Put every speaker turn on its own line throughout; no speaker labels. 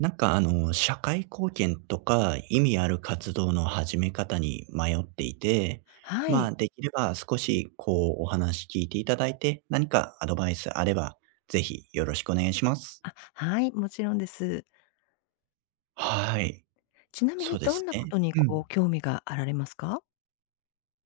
何かあの、社会貢献とか、意味ある活動の始め方に迷っていて、
は
ま
い。
あ、できれば少しこう、お話聞いていただいて、何かアドバイスあれば、是非よろしくお願いします。
あ、はい。もちろんです。
はい。
ちなみ
そ
に、
うで
ど
す
んな
ね
事に
う
こ
ん。
う、興味があられますか？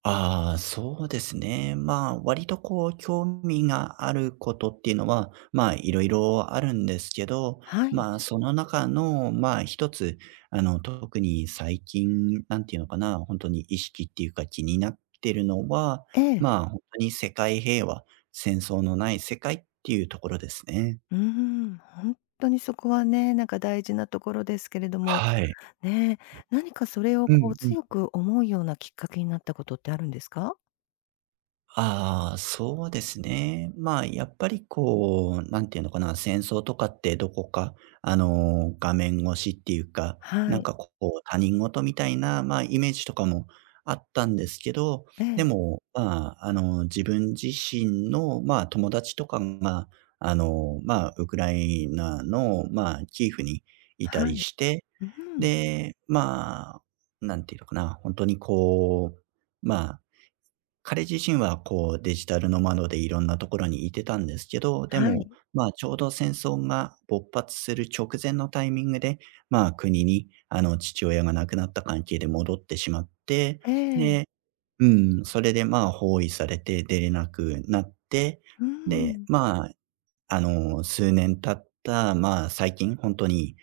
ああ、そうですね。まあ、割とこう、興味があることっていうのは、ま、いろいろあるんですけど、
はい。
まあ、その中のまあ、一つ、あの、特に最近なんていうのかな、ほんとに意識っていうか気になってるのは、
ええ。
まあ、ほんとに世界平和、戦争のない世界っていうところですね。
うーん、ほんっとにそこはね、なんか大事なところですけれども。
はい。
ね、何かそれを
う
こう、
んうん。
強く思うようなきっかけになったことってあるんですか？
ああ、そうですね。まあ、やっぱりこう、なんていうのかな、戦争とかってどこか、あの、画面越しっていうか、
は
なん
い。
かこう他人事みたいな、まあ、イメージとかもあったんですけど、
え
で
え。
も、まあ、あの、自分自身のまあ、友達とかが、あの、まあ、ウクライナのまあ、キーフにいた
は
り
い。
して、
うん。
で、まあ、何て言うのかな、ほんとにこう、まあ、彼自身はこう、デジタルノマドでいろんなところにいてたんですけど、で
はい。
も、まあ、ちょうど戦争が勃発する直前のタイミングで、まあ、国にあの、父親が亡くなった関係で戻ってしまって、
ええ。
でうん、それでまあ、包囲されて出れなくなって、
うー
で、
ん。
まあ、あの、数年経った、まあ、最近ほんとに、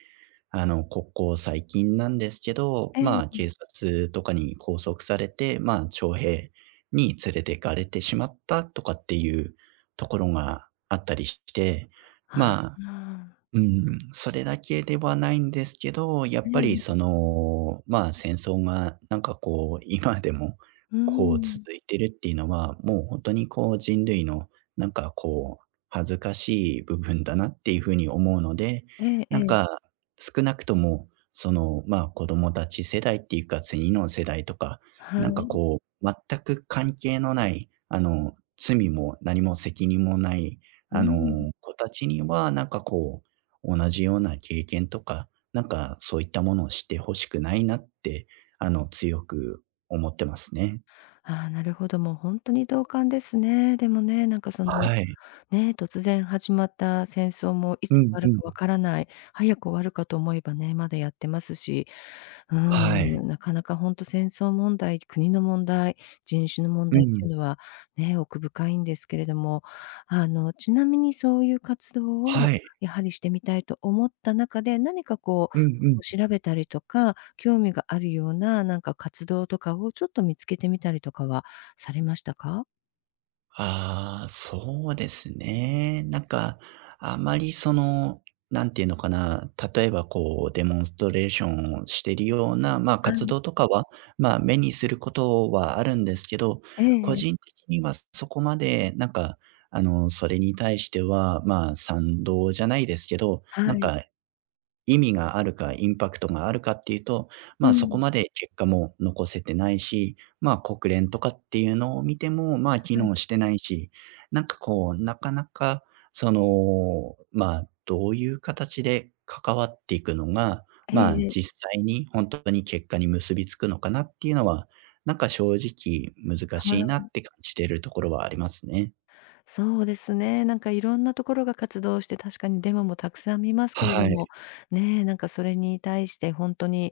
あの、ここ最近なんですけど、
ええ、
ま、
うん。
警察とかに拘束されて、ま、徴兵に連れて行かれてしまったとかっていうところがあったりして、
あ
ま
あ。
うん、それだけではないんですけど、やっ
ええ
ぱ
え
りそ
え。
の、ま、戦争がなんかこう今でも、
う
こう
ん。
続いてるっていうのは、もうほんとにこう、人類のなんかこう、恥ずかしい部分だなっていう風に思うので、
えええ
なん
え。
か、少なくとも、その、まあ、子供たち世代っていうか、次の世代とか、
は
何か
い。
こう全く関係のない、あの、罪も何も責任もない、
う
あ
ん。
の、子たちには、何かこう、同じような経験とか、何かそういったものをして欲しくないなって、あの、強く思ってますね。
ああ、なるほど、もうほんとに同感ですね。でもね、なんかその
はい。
ね、突然始まった戦争もい
う
つ終
ん
わ
う
る
ん。
か分からない、早く終わるかと思えばね、まだやってますし、う
はい。
ん、なかなかほんと戦争問題、国の問題、人種の問
う
題っ
ん。
ていうのは、ね、奥深いんですけれども、あの、ちなみにそういう活動
は
を、
い。
やはりしてみたいと思った中で、何かこう、
うんう
こ
ん。
う調べたりとか、興味があるようななんか、活動とかをちょっと見つけてみたりとかはされましたか？
ああ、そうですね。なんか、あまりその、なんていうのかな、例えばこうデモンストレーションをしてるような、ま、
は
活
い。
動とかは、ま、目にすることはあるんですけど、
ええ
個
ええ。
人的にはそこまでなんか、あの、それに対しては、ま、賛同じゃないですけど、
は
なん
い。
か、意味があるか、インパクトがあるかっていうと、
う
まあ、そこ
ん。
まで結果も残せてないし、まあ、国連とかっていうのを見ても、まあ、機
はい。
能してないし、何かこう、なかなか、その、まあ、どういう形で関わっていくのが、
え
まあ、
えええ。
実際にほんとに結果に結びつくのかなっていうのは、何か正直難
は
しいな
い。
って感じてるところはありますね。
そうですね。なんかいろんな所が活動して、確かにデモもたくさん見ますけれど
は
も、
い。
ね、なんかそれに対してほんとに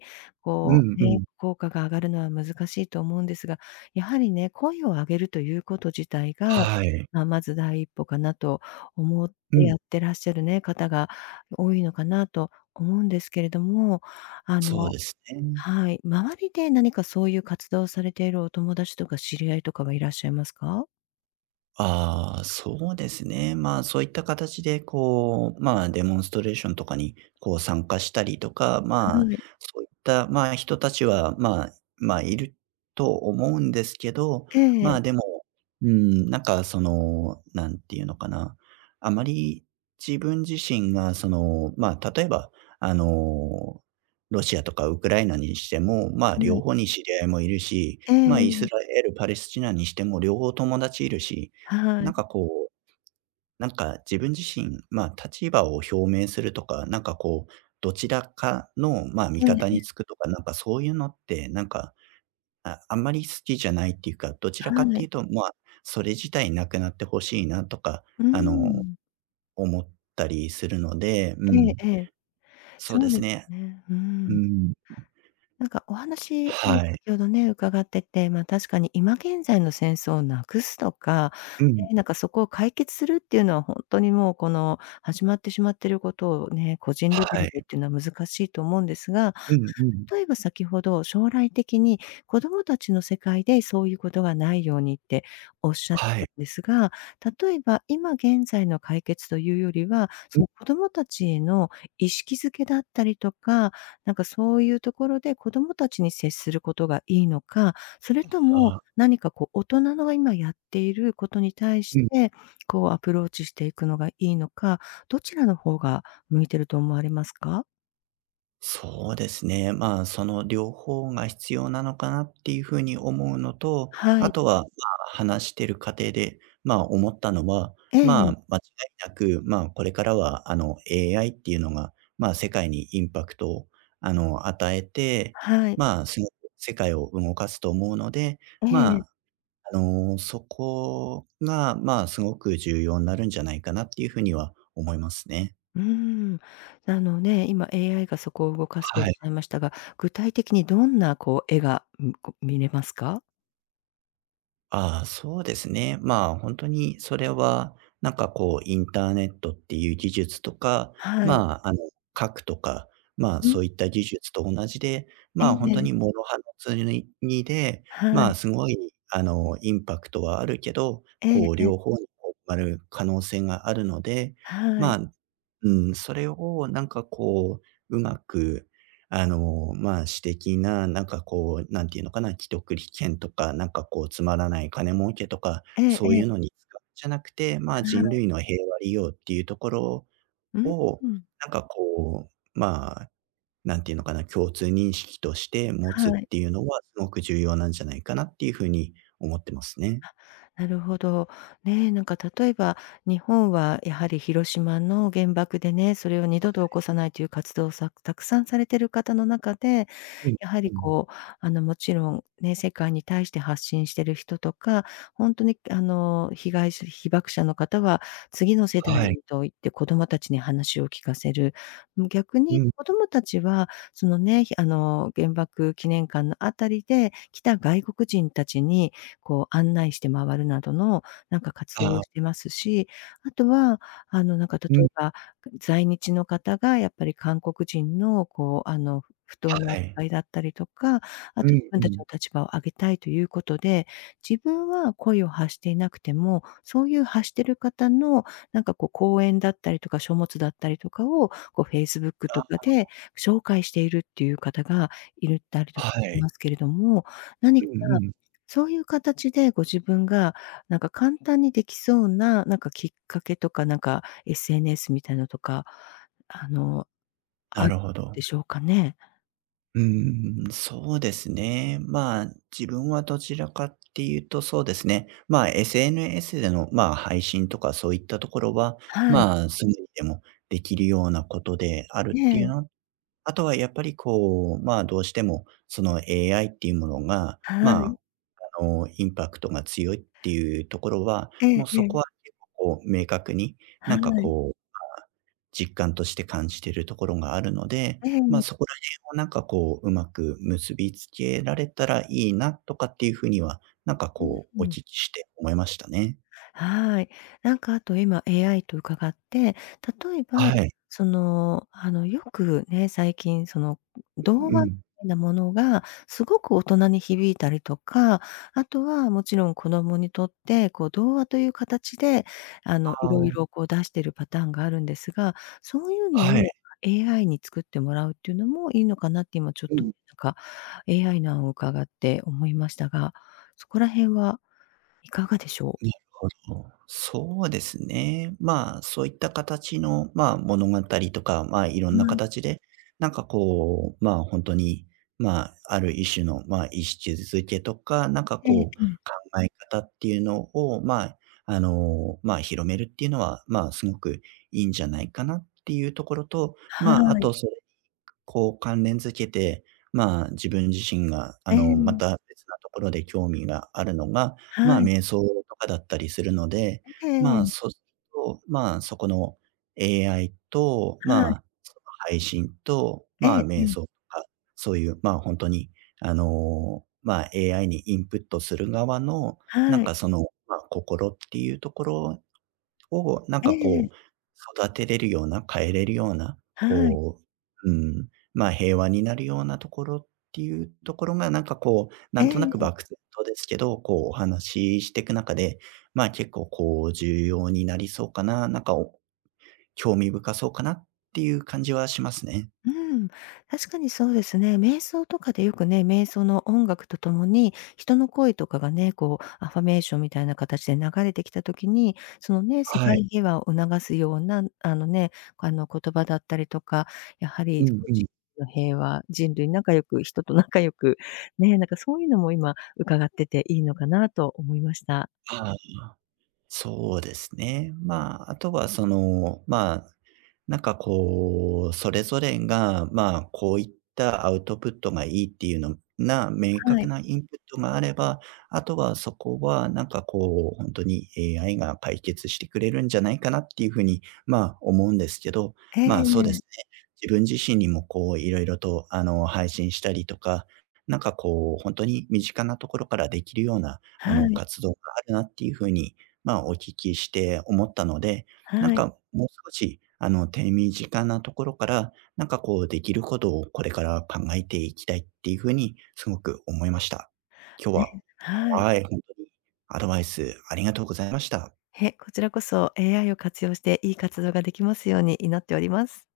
う
こ
ん
う、
う
ね、
ん。
効果が上がるのは難しいと思うんですが、やはりね、声を上げるという事自体が、
はい。
あ、まず第一歩かなと思っ
う
て
ん。
やってらっしゃるね、方が多いのかなと思うんですけれども、あ
そう
の
ですね。
はい、周りで何かそういう活動をされているお友達とか知り合いとかはいらっしゃいますか？
ああ、そうですね。ま、そういった形でこう、ま、デモンストレーションとかに、こう参加したりとか、ま、
はい。
そういった、ま、人たちはま、ま、いると思うんですけど、
ええ。
ま、でも、うーん、なんか、その、なんて言うのかな、あまり自分自身がその、ま、例えばあの、ロシアとかウクライナにしても、まあ、
は
両
い。
方に知り合いもいるし、
え
まあ、イ
え。
スラエル、パレスチナにしても両方友達いるし、
は
な
い。
んかこう、なんか自分自身、ま、立場を表明するとか、何かこう、どちらかの、まあ、味
ええ
方
え
に
え。
つくとか、なんかそういうのって、何か、ああんまり好きじゃないっていうか、どちらかっ
は
てい
い。
うと、まあ、それ自体なくなって欲しいなとか、
う
あの、
ん。
思ったりするので、う
ええ
ん、
ええ。
そう
そ
で
うで
す
す
ね。
ね、う
う
ん。
ん。
なんかお話
は
も
い。
先ほどね、伺ってて、まあ確かに今現在の戦争を無くすとか、
う
ね、
ん。
なんかそこを解決するっていうのは、ほんとにもう、この始まってしまってることをね、個人レベ
は
ルでっ
い。
ていうのは難しいと思うんですが、
うんうん。
例えば先程、将来的に子供達の世界で、そうゆう事がないようにっておっしゃっ
は
た
い。
んですが、例えば今現在の解決というよりは、そ
う。
の子供達への意識づけだったりとか、なんかそうゆう所で子供達に接する事がいいのか、それと
あ
も
あ。
何かこう、大人の今やっている事に対
う
し
ん。
て、こうアプローチしていくのがいいのか、どちらの方が向いてると思われますか？
そうですね。まあ、その両方が必要なのかなっていう風に思うのと、
はい。
後は、まあ、話してる過程で、まあ、思ったのは、
え
まあ、
え。
間違いなく、まあ、これからはあの、AI っていうのが、まあ、世界にインパクトをあの、与えて、
はい。
まあ、すごく世界を動かすと思うので、
え
ま
え。
あ、あの、そこが、まあ、すごく重要なるんじゃないかなっていう風には思いますね。
うーん。なのね、今 AI がそこを動かすとおっ
は
し
い。
ゃいましたが、具体的にどんなこう、絵が、うん、こう、見れますか？
ああ、そうですね。まあ、ほんとにそれは、なんかこう、インターネットっていう技術とか、
はい。
まあ、あの、核とか、まあ、
う
そう
ん。
いった技術と同じで、
え
まあ、ほんと
え。
に諸刃のつにゅに、にで、
は
まあ、
い。
すごい、あの、インパクトはあるけど、
ええ、
こう、
ええ。
両方にこう、ばる可能性があるので、
は
ま
い。
あ、んうん、それをなんかこう上手く、あの、まあ、私的ななんかこう、なんていうのかな、既得利権とか、なんかこう、つまらない金儲けとか、
ええ
そう
え
い
え。
うのに使じゃなくて、まあ、
は
人
い。
類の平和利用っていうところ
うん、
を、
うん。
なんかこう、まあ、何て言うのかな、共通認識として持つっ
はい。
ていうのは、すごく重要なんじゃないかなっていう風に思ってますね。
あ、なるほど、ね。なんか例えば、日本はやはり広島の原爆でね、それを二
は
度と起
い。
こさないという活動さくたくさんされてる方の中で、
うん、
やは
う
り
ん。
こう、あの、もちろん、ね、世界に対して発信してる人とか、ほんとに、あの、被害者、被爆者の方は次の世代
は
に
い。
と言って子供達に話を聞かせる。む逆
う
に
ん。
子供達は、そのね、ひあの、原爆記念館の辺りで来た外国人達にこう、案内して回るなどの、なんか活動
あ
を
あ。
してますし、後は、あの、なんか例
う
え
ん。
ば、在日の方がやっぱり韓国人のこう、あの、不当
は
な
い。
かいだったりとか、
う
後、自
ん、
分
う
達
ん。
の立場を上げたいという事で、自分はこいを発していなくても、そういう発してる方の、なんかこう、講演だったりとか書物だったりとかを、こう Facebook と
あ
かで
あ。
紹介しているっていう方がいるだりと
は
かし
い。
ますけれども、何
う
か
んうん。
そういう形でご自分が、なんか簡単に出来そうな、なんかきっかけとか、なんか SNS みたいのとか、あの、あ
な
る
るほ
で
ど。
しょうかね？
うんうんうん、そうですね。まあ、自分はどちらかっていうと、そうですね。まあ SNS での、まあ、配信とか、そういったところは、
はい。
まあ、すぐにでもできるようなことであ
え
るっていう
え。
のあとはやっぱりこう、まあ、どうしても、その AI っていうものが、
はい。
まあ、あの、インパクトが強いっていうところは、
え
も
え
うそ
え
こ
え。
は結構こう、明確に、な
は
んか
い。
こう、あ、実感として感じてるところがあるので、
え
まあ、
え。
そこら辺をなんかこう、上手く結びつけられたらいいなとかっていう風には、何か
うん
こ
う
う、お
ん。
聞きして思いましたね。
はい。なんか後、今 AI と伺って、例えば、
はい。
その、あの、よくね、最近その
うん
童
う
話
ん。
なものが、すごく大人に響いたりとか、後はもちろん子供にとって、こう、童話という形で、あの、
あ
色
あ。
々こう、出してるパターンがあるんですが、そうゆうの
はい。
を AI に作ってもらうっていうのもいいのかなって、今ちょっ
う
と
ん。
なんか AI の案を伺って思いましたが、そこら辺はいかがでしょう？
なるほど。そうですね。まあ、そういった形の、まあ、物語とか、まあ、色ん
は
な
い。
形で、なんかこう、まあ、ほんとに、まあ、ある一種の、まあ、意識付けとか、なんか
ええ
こう、
ええ。
考え方っていうのをまあ、あの、まあ、広めるっていうのは、まあ、すごくいいんじゃないかなっていうところと、
は
まあ、あ
い。
とそれに、こう、関連付けて、まあ、自分自身が、あ
え
の、ま
え。
た別なところで興味があるのが、まあ、
はい。
瞑想とかだったりするので、
え
ま
え。
あ、そすと、まあ、そこの AI と、
はい。
まあ、その配信と、
え
ま
え
あ、
え
瞑
え。
想とか、そういう、まあ、ほんとに、あの、まあ、AI にインプットする側の、な
は
ん
い。
かその、ま、心っていうところを何
え
か
えええ。
こう、育てれるような、変えれるような、
はい。
こう、うーん、まあ、平和になるようなところっていうところが、何かこう、
え
何と
え
なく
ええ。
漠然とですけど、こう、お話ししてく中で、まあ、結構こう、重要になりそうかな、何かお興味深そうかなっていう感じはしますね。
うん、確かにそうですね。瞑想とかでよくね、瞑想の音楽と共に、人の声とかがね、こう、affirmation みたいな形で流れてきた時に、そのね、世
はい。
界平和を促すような、あのね、あの、言葉だったりとか、やは
う
り
んうん。
の平和、人類仲良く、人と仲良くね、なんかそうゆうのも今伺ってていいのかなと思いました。
ああああ、そうですね。まあ、あとはその、まあ、何かこう、それぞれが、まあ、こういったアウトプットがいいっていうのな、明
は
確
い。
なインプットがあれば、後はそこは何かこう、ほんとに、AI が解決してくれるんじゃないかなっていう風に、まあ、思うんですけど、
ええ
まあ、そうです
ええ。
ね。自分自身にもこう、いろいろと、あの、配信したりとか、何かこう、ほんとに身近なところからできるような、あ
は
の、
い。
活動があるなっていう風に、まあ、お聞きして思ったので、何
はい。
かもう少し、あの、手短なところから、何かこう、できることをこれから考えていきたいっていう風に、すごく思いました。今日
ね、
は
はい。
はい、ほんとにアドバイスありがとうございました。
へ、こちらこそ、AI を活用して、良い活動ができますように祈っております。